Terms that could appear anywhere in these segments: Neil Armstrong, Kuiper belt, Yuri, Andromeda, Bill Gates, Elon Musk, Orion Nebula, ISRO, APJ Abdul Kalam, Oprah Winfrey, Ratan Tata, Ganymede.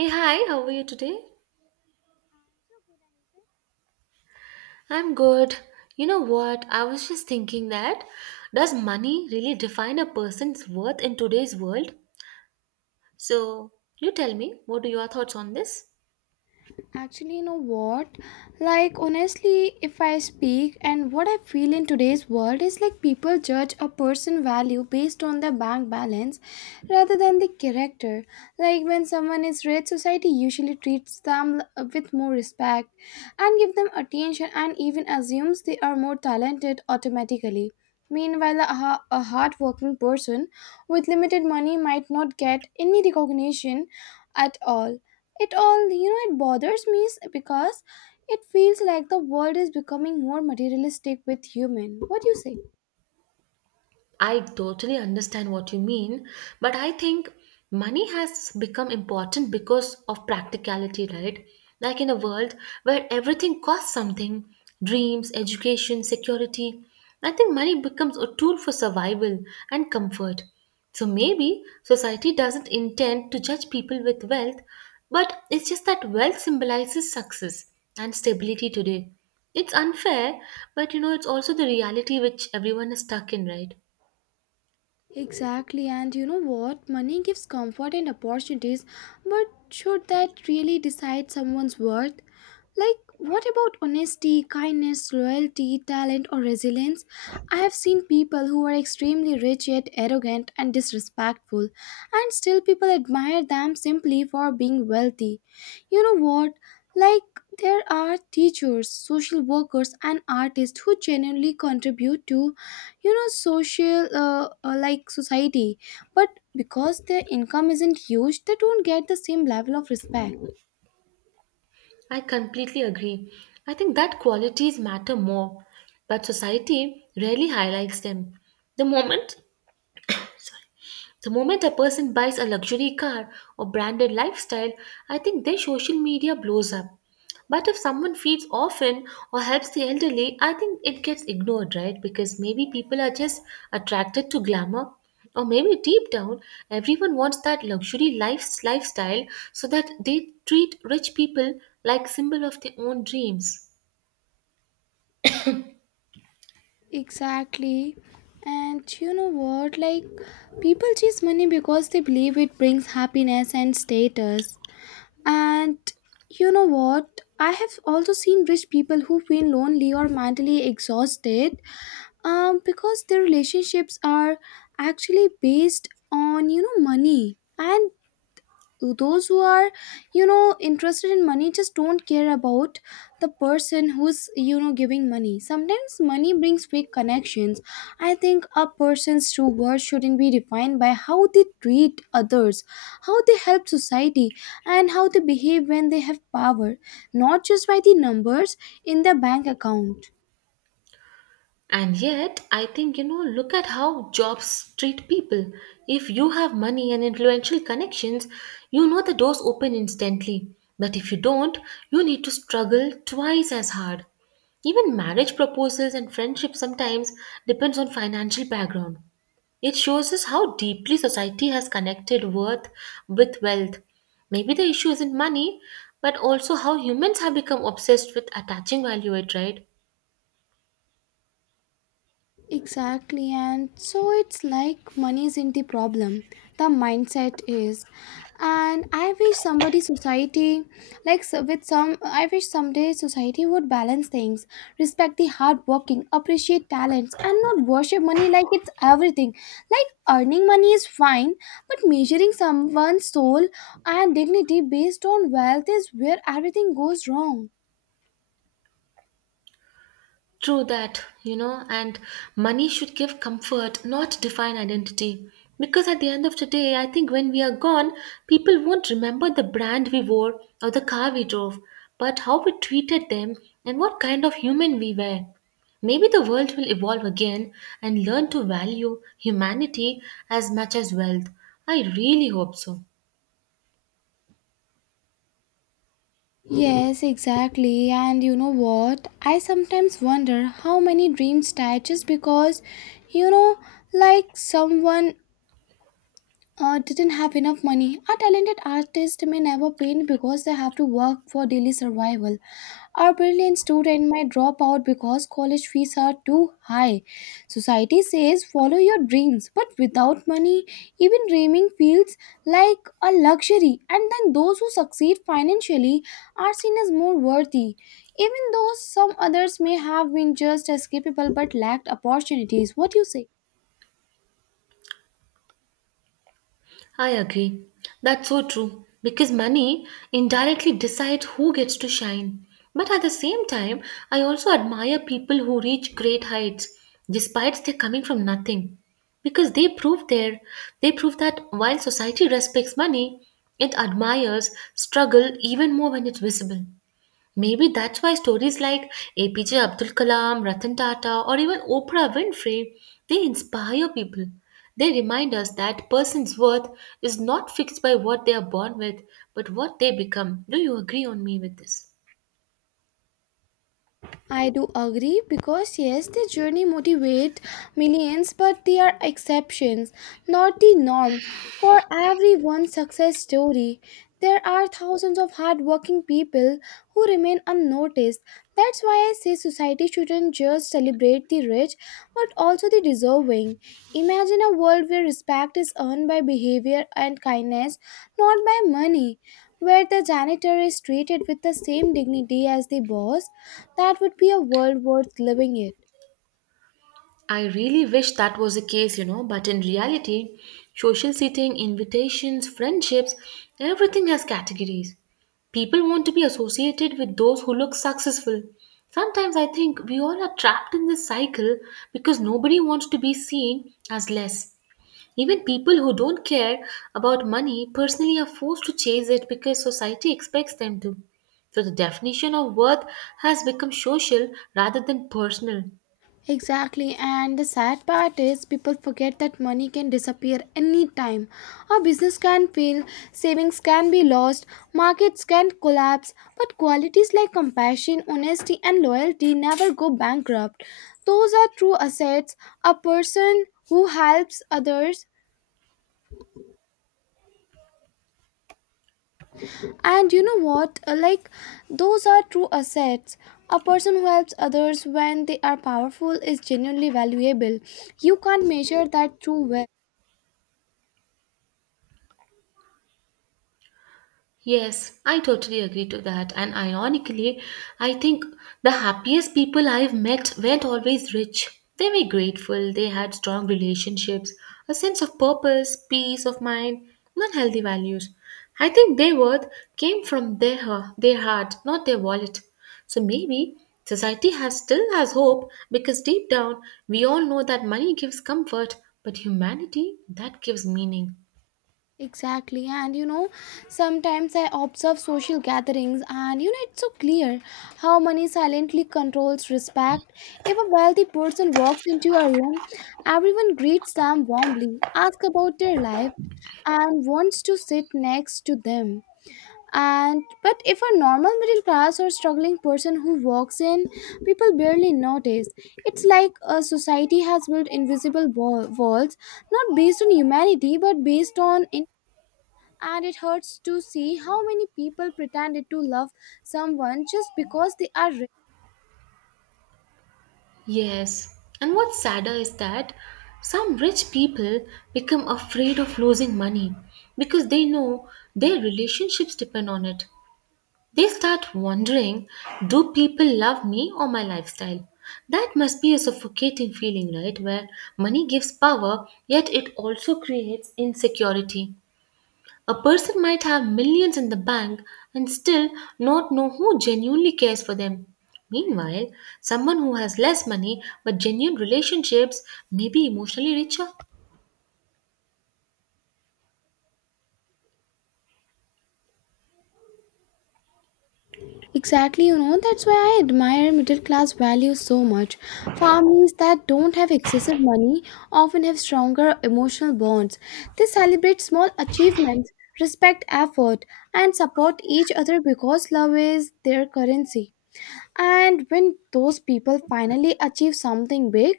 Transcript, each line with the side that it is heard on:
right: Hey, hi, how are you today? I'm good. You know what? I was just thinking that does money really define a person's worth in today's world? So, you tell me, what are your thoughts on this?
left: Actually, you know what? Like, honestly, if I speak and what I feel in today's world is like people judge a person value based on their bank balance rather than the character. Like, when someone is rich, society usually treats them with more respect and give them attention and even assumes they are more talented automatically. Meanwhile, a hardworking person with limited money might not get any recognition at all. It all, you know, it bothers me is because it feels like the world is becoming more materialistic with human, what do you say?
right: I totally understand what you mean, but I think money has become important because of practicality, right? Like in a world where everything costs something dreams, education, security. I think money becomes a tool for survival and comfort. So maybe society doesn't intend to judge people with wealth, but it's just that wealth symbolizes success and stability today. It's unfair, but you know, it's also the reality which everyone is stuck in, right?
left: Exactly, and you know what? Money gives comfort and opportunities, but should that really decide someone's worth? Like, what about honesty, kindness, loyalty, talent, or resilience? I have seen people who are extremely rich yet arrogant and disrespectful, and still people admire them simply for being wealthy. You know what? Like, there are teachers, social workers, and artists who genuinely contribute to, you know, social like society, but because their income isn't huge, they don't get the same level of respect.
right: I completely agree. I think that qualities matter more, but society rarely highlights them. The moment the moment a person buys a luxury car or branded lifestyle, I think their social media blows up. But if someone feeds often or helps the elderly, I think it gets ignored, right? Because maybe people are just attracted to glamour. Or maybe deep down, everyone wants that luxury life, lifestyle so that they treat rich people like symbol of their own dreams.
left: Exactly, and you know what? Like, people chase money because they believe it brings happiness and status. And you know what? I have also seen rich people who feel lonely or mentally exhausted, because their relationships are actually based on, you know, money. And those who are, you know, interested in money just don't care about the person who's, you know, giving money. Sometimes money brings fake connections. I think a person's true worth shouldn't be defined by how they treat others, how they help society, and how they behave when they have power, not just by the numbers in their bank account.
right: And yet, I think, you know, look at how jobs treat people. If you have money and influential connections, you know the doors open instantly. But if you don't, you need to struggle twice as hard. Even marriage proposals and friendship sometimes depends on financial background. It shows us how deeply society has connected worth with wealth. Maybe the issue isn't money, but also how humans have become obsessed with attaching value it, right?
left: Exactly, and so it's like money isn't the problem, the mindset is. And I wish somebody society, I wish someday society would balance things, respect the hardworking, appreciate talents, and not worship money like it's everything. Like earning money is fine, but measuring someone's soul and dignity based on wealth is where everything goes wrong.
right: True that, you know, and money should give comfort, not define identity. Because at the end of the day, I think when we are gone, people won't remember the brand we wore or the car we drove, but how we treated them and what kind of human we were. Maybe the world will evolve again and learn to value humanity as much as wealth. I really hope so.
left: Yes, exactly. And you know what? I sometimes wonder how many dreams die just because, you know, like someone didn't have enough money. Our talented artists may never paint because they have to work for daily survival. Our brilliant student might drop out because college fees are too high. Society says follow your dreams, but without money, even dreaming feels like a luxury. And then those who succeed financially are seen as more worthy. Even though some others may have been just as capable but lacked opportunities. What do you say?
right: I agree. That's so true. Because money indirectly decides who gets to shine. But at the same time, I also admire people who reach great heights despite they're coming from nothing. Because they prove that while society respects money, it admires struggle even more when it's visible. Maybe that's why stories like APJ Abdul Kalam, Ratan Tata, or even Oprah Winfrey, they inspire people. They remind us that person's worth is not fixed by what they are born with, but what they become. Do you agree on me with this?
left: I do agree because yes, the journey motivate millions, but they are exceptions, not the norm. For every one success story, there are thousands of hardworking people who remain unnoticed. That's why I say society shouldn't just celebrate the rich, but also the deserving. Imagine a world where respect is earned by behavior and kindness, not by money. Where the janitor is treated with the same dignity as the boss, that would be a world worth living in.
right: I really wish that was the case, you know, but in reality, social seating, invitations, friendships, everything has categories. People want to be associated with those who look successful. Sometimes I think we all are trapped in this cycle because nobody wants to be seen as less. Even people who don't care about money personally are forced to chase it because society expects them to. So the definition of worth has become social rather than personal.
left: Exactly, and the sad part is people forget that money can disappear anytime. Our business can fail, savings can be lost, markets can collapse, but qualities like compassion, honesty, and loyalty never go bankrupt. Those are true assets. A person who helps others. And you know what? Like, those are true assets. A person who helps others when they are powerful is genuinely valuable. You can't measure that through wealth.
right: Yes, I totally agree to that. And ironically, I think the happiest people I've met weren't always rich. They were grateful, they had strong relationships, a sense of purpose, peace of mind, and healthy values. I think their worth came from their heart, not their wallet. So maybe society has still has hope because deep down we all know that money gives comfort, but humanity that gives meaning.
left: Exactly. And you know, sometimes I observe social gatherings, and you know, it's so clear how money silently controls respect. If a wealthy person walks into a room, everyone greets them warmly, asks about their life, and wants to sit next to them. And but if a normal middle class or struggling person who walks in, people barely notice. It's like a society has built invisible walls, not based on humanity but based on in- And it hurts to see how many people pretended to love someone just because they are.
right: Yes, and what's sadder is that some rich people become afraid of losing money because they know their relationships depend on it. They start wondering do people love me or my lifestyle? That must be a suffocating feeling, right? Where money gives power, yet it also creates insecurity. A person might have millions in the bank and still not know who genuinely cares for them. Meanwhile, someone who has less money but genuine relationships may be emotionally richer.
left: Exactly, you know, that's why I admire middle class values so much. Families that don't have excessive money often have stronger emotional bonds. They celebrate small achievements, respect effort, and support each other because love is their currency. And when those people finally achieve something big,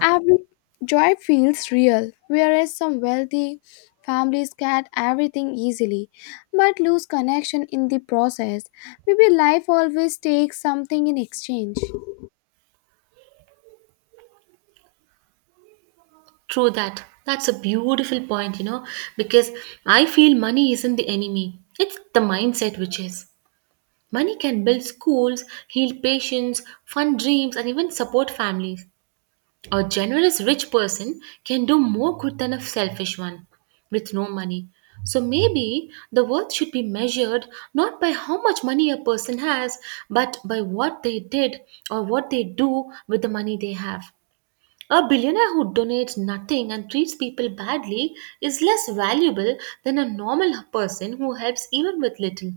left: every joy feels real, whereas some wealthy families get everything easily but lose connection in the process. Maybe life always takes something in exchange.
right: True that. That's a beautiful point, you know, because I feel money isn't the enemy, it's the mindset which is. Money can build schools, heal patients, fund dreams, and even support families. A generous rich person can do more good than a selfish one with no money. So maybe the worth should be measured not by how much money a person has, but by what they did or what they do with the money they have. A billionaire who donates nothing and treats people badly is less valuable than a normal person who helps even with little.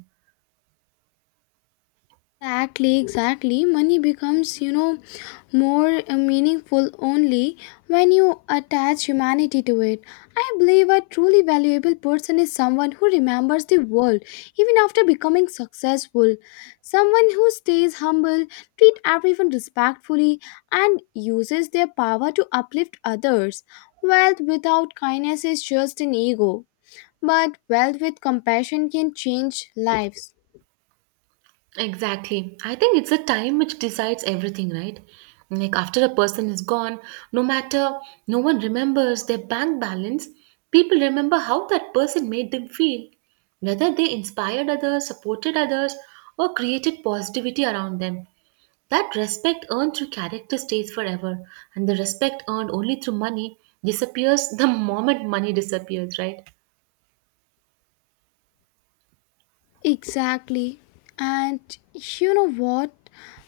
left: Exactly, exactly. Money becomes, you know, more meaningful only when you attach humanity to it. I believe a truly valuable person is someone who remembers the world even after becoming successful, someone who stays humble, treat everyone respectfully, and uses their power to uplift others. Wealth without kindness is just an ego, but wealth with compassion can change lives.
right: Exactly. I think it's the time which decides everything, right? Like after a person is gone, no matter no one remembers their bank balance, people remember how that person made them feel, whether they inspired others, supported others, or created positivity around them. That respect earned through character stays forever, and the respect earned only through money disappears the moment money disappears, right?
left: Exactly. And you know what?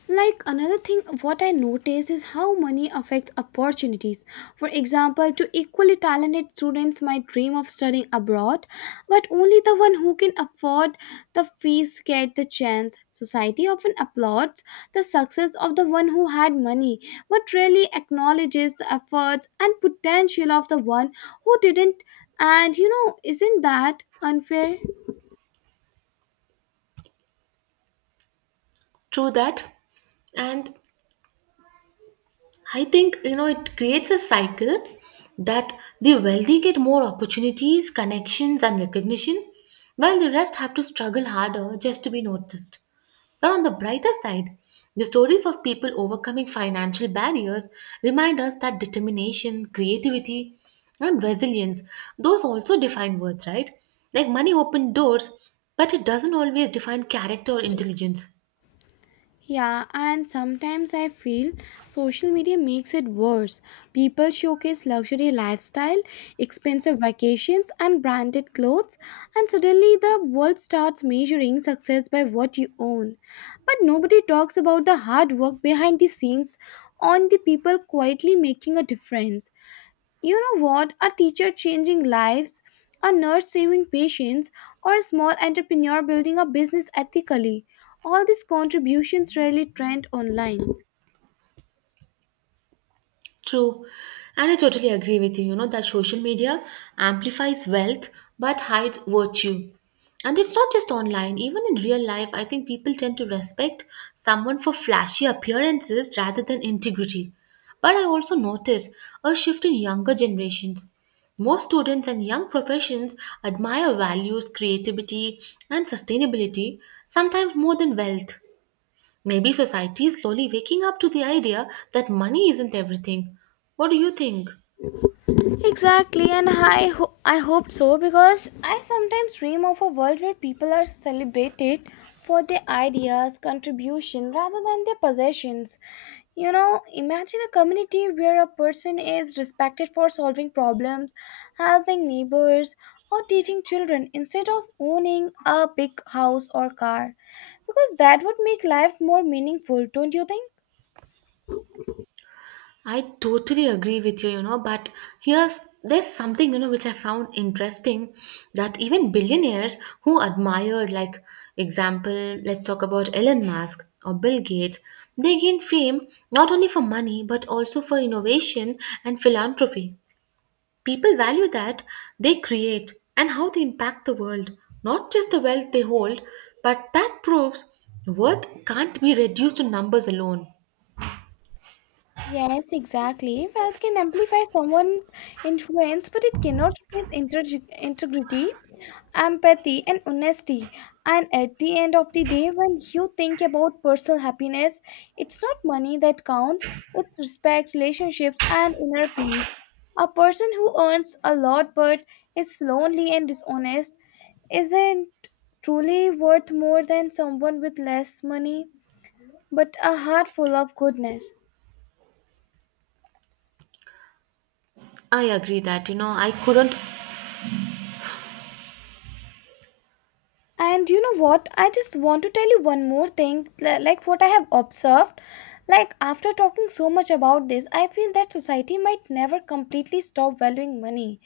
left: Like another thing, what I noticed is how money affects opportunities. For example, two equally talented students might dream of studying abroad, but only the one who can afford the fees get the chance. Society often applauds the success of the one who had money, but rarely acknowledges the efforts and potential of the one who didn't. And you know, isn't that unfair?
right: True that. And I think you know it creates a cycle that the wealthy get more opportunities, connections, and recognition, while the rest have to struggle harder just to be noticed. But on the brighter side, the stories of people overcoming financial barriers remind us that determination, creativity, and resilience, those also define worth, right? Like money opened doors, but it doesn't always define character or intelligence.
left: Yeah, and sometimes I feel social media makes it worse. People showcase luxury lifestyle, expensive vacations, and branded clothes, and suddenly the world starts measuring success by what you own. But nobody talks about the hard work behind the scenes on the people quietly making a difference. You know what? A teacher changing lives, a nurse saving patients, or a small entrepreneur building a business ethically. All these contributions rarely trend online.
right: True. And I totally agree with you, you know, that social media amplifies wealth but hides virtue. And it's not just online, even in real life, I think people tend to respect someone for flashy appearances rather than integrity. But I also notice a shift in younger generations. Most students and young professions admire values, creativity, and sustainability, sometimes more than wealth. Maybe society is slowly waking up to the idea that money isn't everything. What do you think?
left: Exactly, and I hope so because I sometimes dream of a world where people are celebrated for their ideas, contribution rather than their possessions. You know, imagine a community where a person is respected for solving problems, helping neighbors, or teaching children instead of owning a big house or car. Because that would make life more meaningful, don't you think?
right: I totally agree with you, you know, but here's there's something, you know, which I found interesting that even billionaires who admire, like example, let's talk about Elon Musk or Bill Gates, they gain fame not only for money but also for innovation and philanthropy. People value that they create and how they impact the world, not just the wealth they hold, but that proves worth can't be reduced to numbers alone.
left: Yes, exactly. Wealth can amplify someone's influence, but it cannot replace integrity, empathy, and honesty. And at the end of the day, when you think about personal happiness, it's not money that counts, it's respect, relationships, and inner peace. A person who earns a lot but is lonely and dishonest isn't truly worth more than someone with less money but a heart full of goodness.
right: I agree that, you know, I couldn't.
left: And you know what? I just want to tell you one more thing, like what I have observed. Like, after talking so much about this, I feel that society might never completely stop valuing money.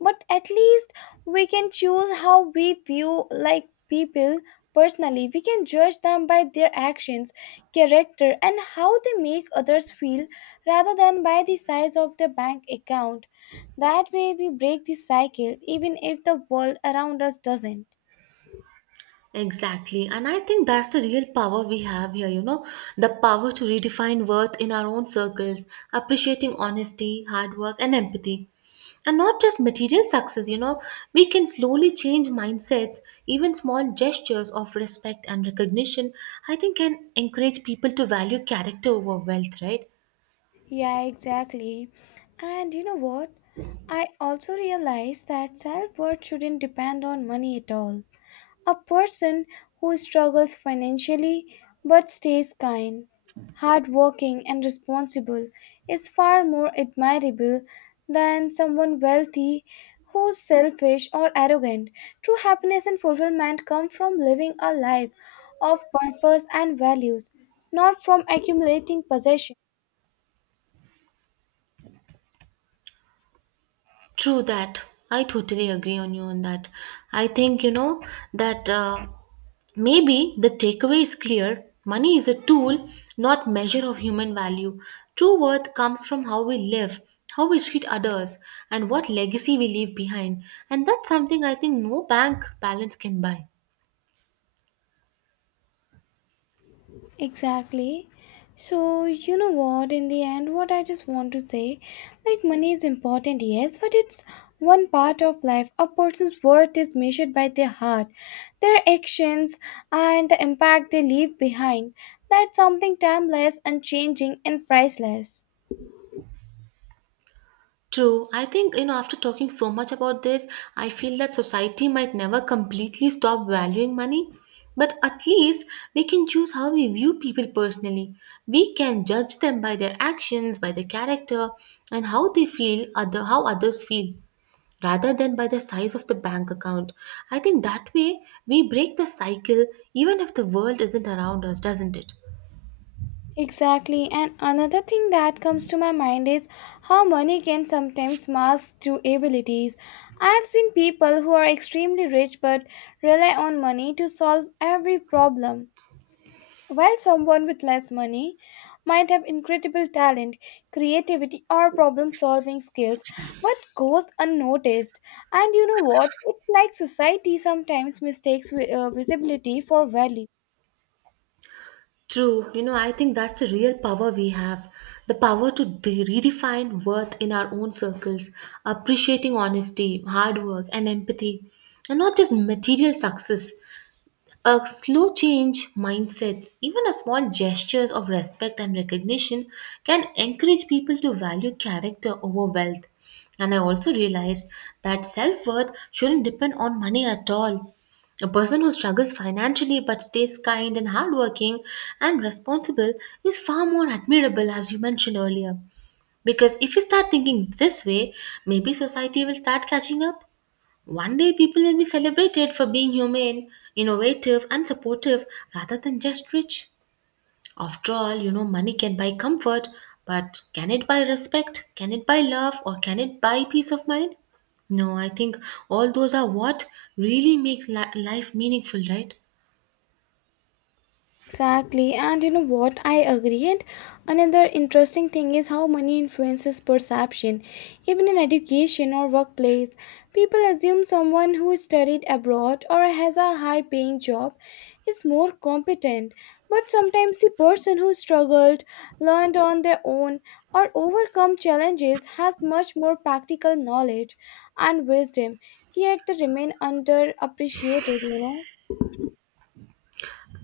left: But at least we can choose how we view, like, people personally. We can judge them by their actions, character, and how they make others feel rather than by the size of their bank account. That way, we break the cycle, even if the world around us doesn't.
right: Exactly. And I think that's the real power we have here, you know, the power to redefine worth in our own circles, appreciating honesty, hard work, and empathy. And not just material success, you know, we can slowly change mindsets, even small gestures of respect and recognition, I think can encourage people to value character over wealth, right?
left: Yeah, exactly. And you know what? I also realized that self worth shouldn't depend on money at all. A person who struggles financially but stays kind, hardworking, and responsible is far more admirable than someone wealthy who's selfish or arrogant. True happiness and fulfillment come from living a life of purpose and values, not from accumulating possessions.
right: True that. I totally agree on you on that. I think, you know, that maybe the takeaway is clear. Money is a tool, not measure of human value. True worth comes from how we live, how we treat others, and what legacy we leave behind. And that's something I think no bank balance can buy.
left: Exactly. So, you know what, in the end, what I just want to say like, money is important, yes, but it's one part of life. A person's worth is measured by their heart, their actions, and the impact they leave behind. That's something timeless, unchanging, and priceless.
right: True. I think, you know, after talking so much about this, I feel that society might never completely stop valuing money, but at least we can choose how we view people personally. We can judge them by their actions, by their character, and how they feel, other how others feel, rather than by the size of the bank account. I think that way we break the cycle even if the world isn't around us, doesn't it?
left: Exactly, and another thing that comes to my mind is how money can sometimes mask true abilities. I've seen people who are extremely rich but rely on money to solve every problem, while someone with less money might have incredible talent, creativity, or problem solving skills but goes unnoticed. And you know what? It's like society sometimes mistakes visibility for value.
right: True. You know, I think that's the real power we have the power to redefine worth in our own circles, appreciating honesty, hard work, and empathy, and not just material success. A slow change mindsets, even a small gestures of respect and recognition can encourage people to value character over wealth. And I also realized that self worth shouldn't depend on money at all. A person who struggles financially but stays kind and hardworking and responsible is far more admirable, as you mentioned earlier. Because if we start thinking this way, maybe society will start catching up. One day, people will be celebrated for being humane, innovative, and supportive rather than just rich. After all, you know, money can buy comfort, but can it buy respect? Can it buy love? Or can it buy peace of mind? No, I think all those are what really makes life meaningful, right?
left: Exactly, and you know what? I agree. And another interesting thing is how money influences perception. Even in education or workplace, people assume someone who studied abroad or has a high paying job is more competent. But sometimes the person who struggled, learned on their own, or overcome challenges has much more practical knowledge and wisdom, yet they remain underappreciated, you know.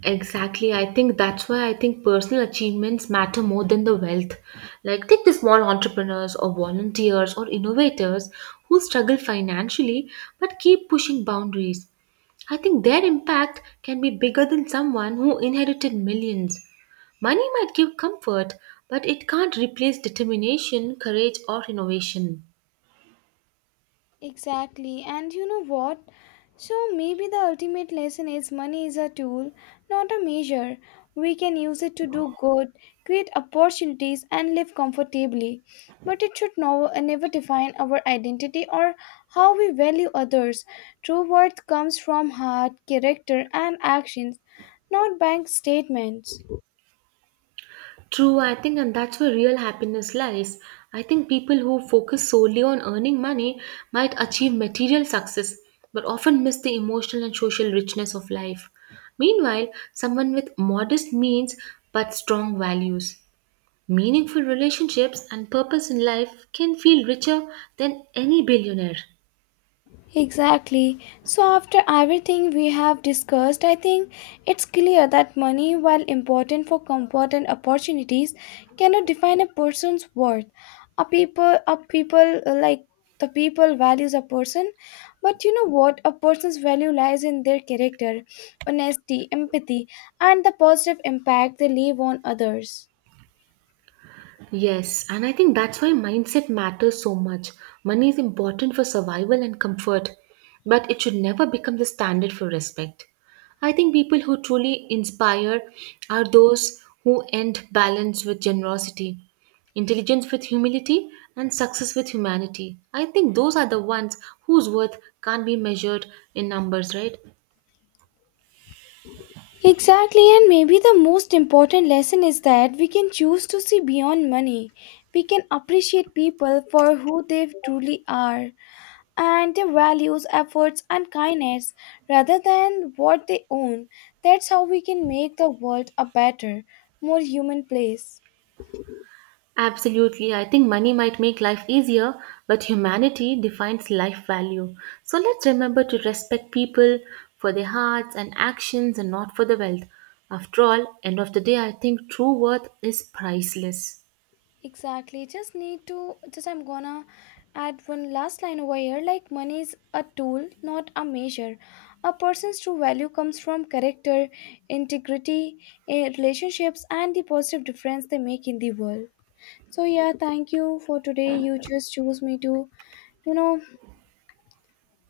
right: Exactly. I think that's why I think personal achievements matter more than the wealth. Like, take the small entrepreneurs or volunteers or innovators who struggle financially but keep pushing boundaries. I think their impact can be bigger than someone who inherited millions. Money might give comfort, but it can't replace determination, courage, or innovation.
left: Exactly. And you know what? So maybe the ultimate lesson is money is a tool, not a measure. We can use it to do good, create opportunities, and live comfortably. But it should no, never define our identity or how we value others. True worth comes from heart, character, and actions, not bank statements.
right: True, I think, and that's where real happiness lies. I think people who focus solely on earning money might achieve material success, but often miss the emotional and social richness of life. Meanwhile, someone with modest means but strong values, meaningful relationships, and purpose in life can feel richer than any billionaire.
left: Exactly. So, after everything we have discussed, I think it's clear that money, while important for comfort and opportunities, cannot define a person's worth. A people like the people values a person, but you know what? A person's value lies in their character, honesty, empathy, and the positive impact they leave on others.
right: Yes, and I think that's why mindset matters so much. Money is important for survival and comfort, but it should never become the standard for respect. I think people who truly inspire are those who end balance with generosity, intelligence with humility, and success with humanity. I think those are the ones whose worth can't be measured in numbers, right?
left: Exactly, and maybe the most important lesson is that we can choose to see beyond money. We can appreciate people for who they truly are and their values, efforts, and kindness rather than what they own. That's how we can make the world a better, more human place.
right: Absolutely. I think money might make life easier, but humanity defines life value. So let's remember to respect people for their hearts and actions and not for the wealth. After all, end of the day, I think true worth is priceless.
left: Exactly. Just need to, just I'm gonna add one last line over here. Like, money is a tool, not a measure. A person's true value comes from character, integrity, relationships, and the positive difference they make in the world. So, yeah, thank you for today. You just choose me to, you know,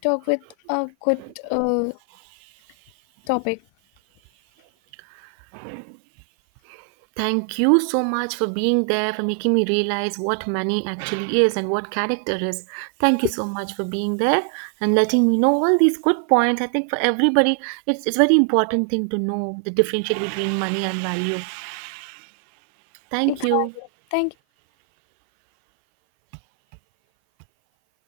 left: talk with a good uh, topic.
right: Thank you so much for being there, for making me realize what money actually is and what character is. Thank you so much for being there and letting me know all these good points. I think for everybody, it's very important thing to know the differentiate between money and value. Thank you.
left: Exactly. Thank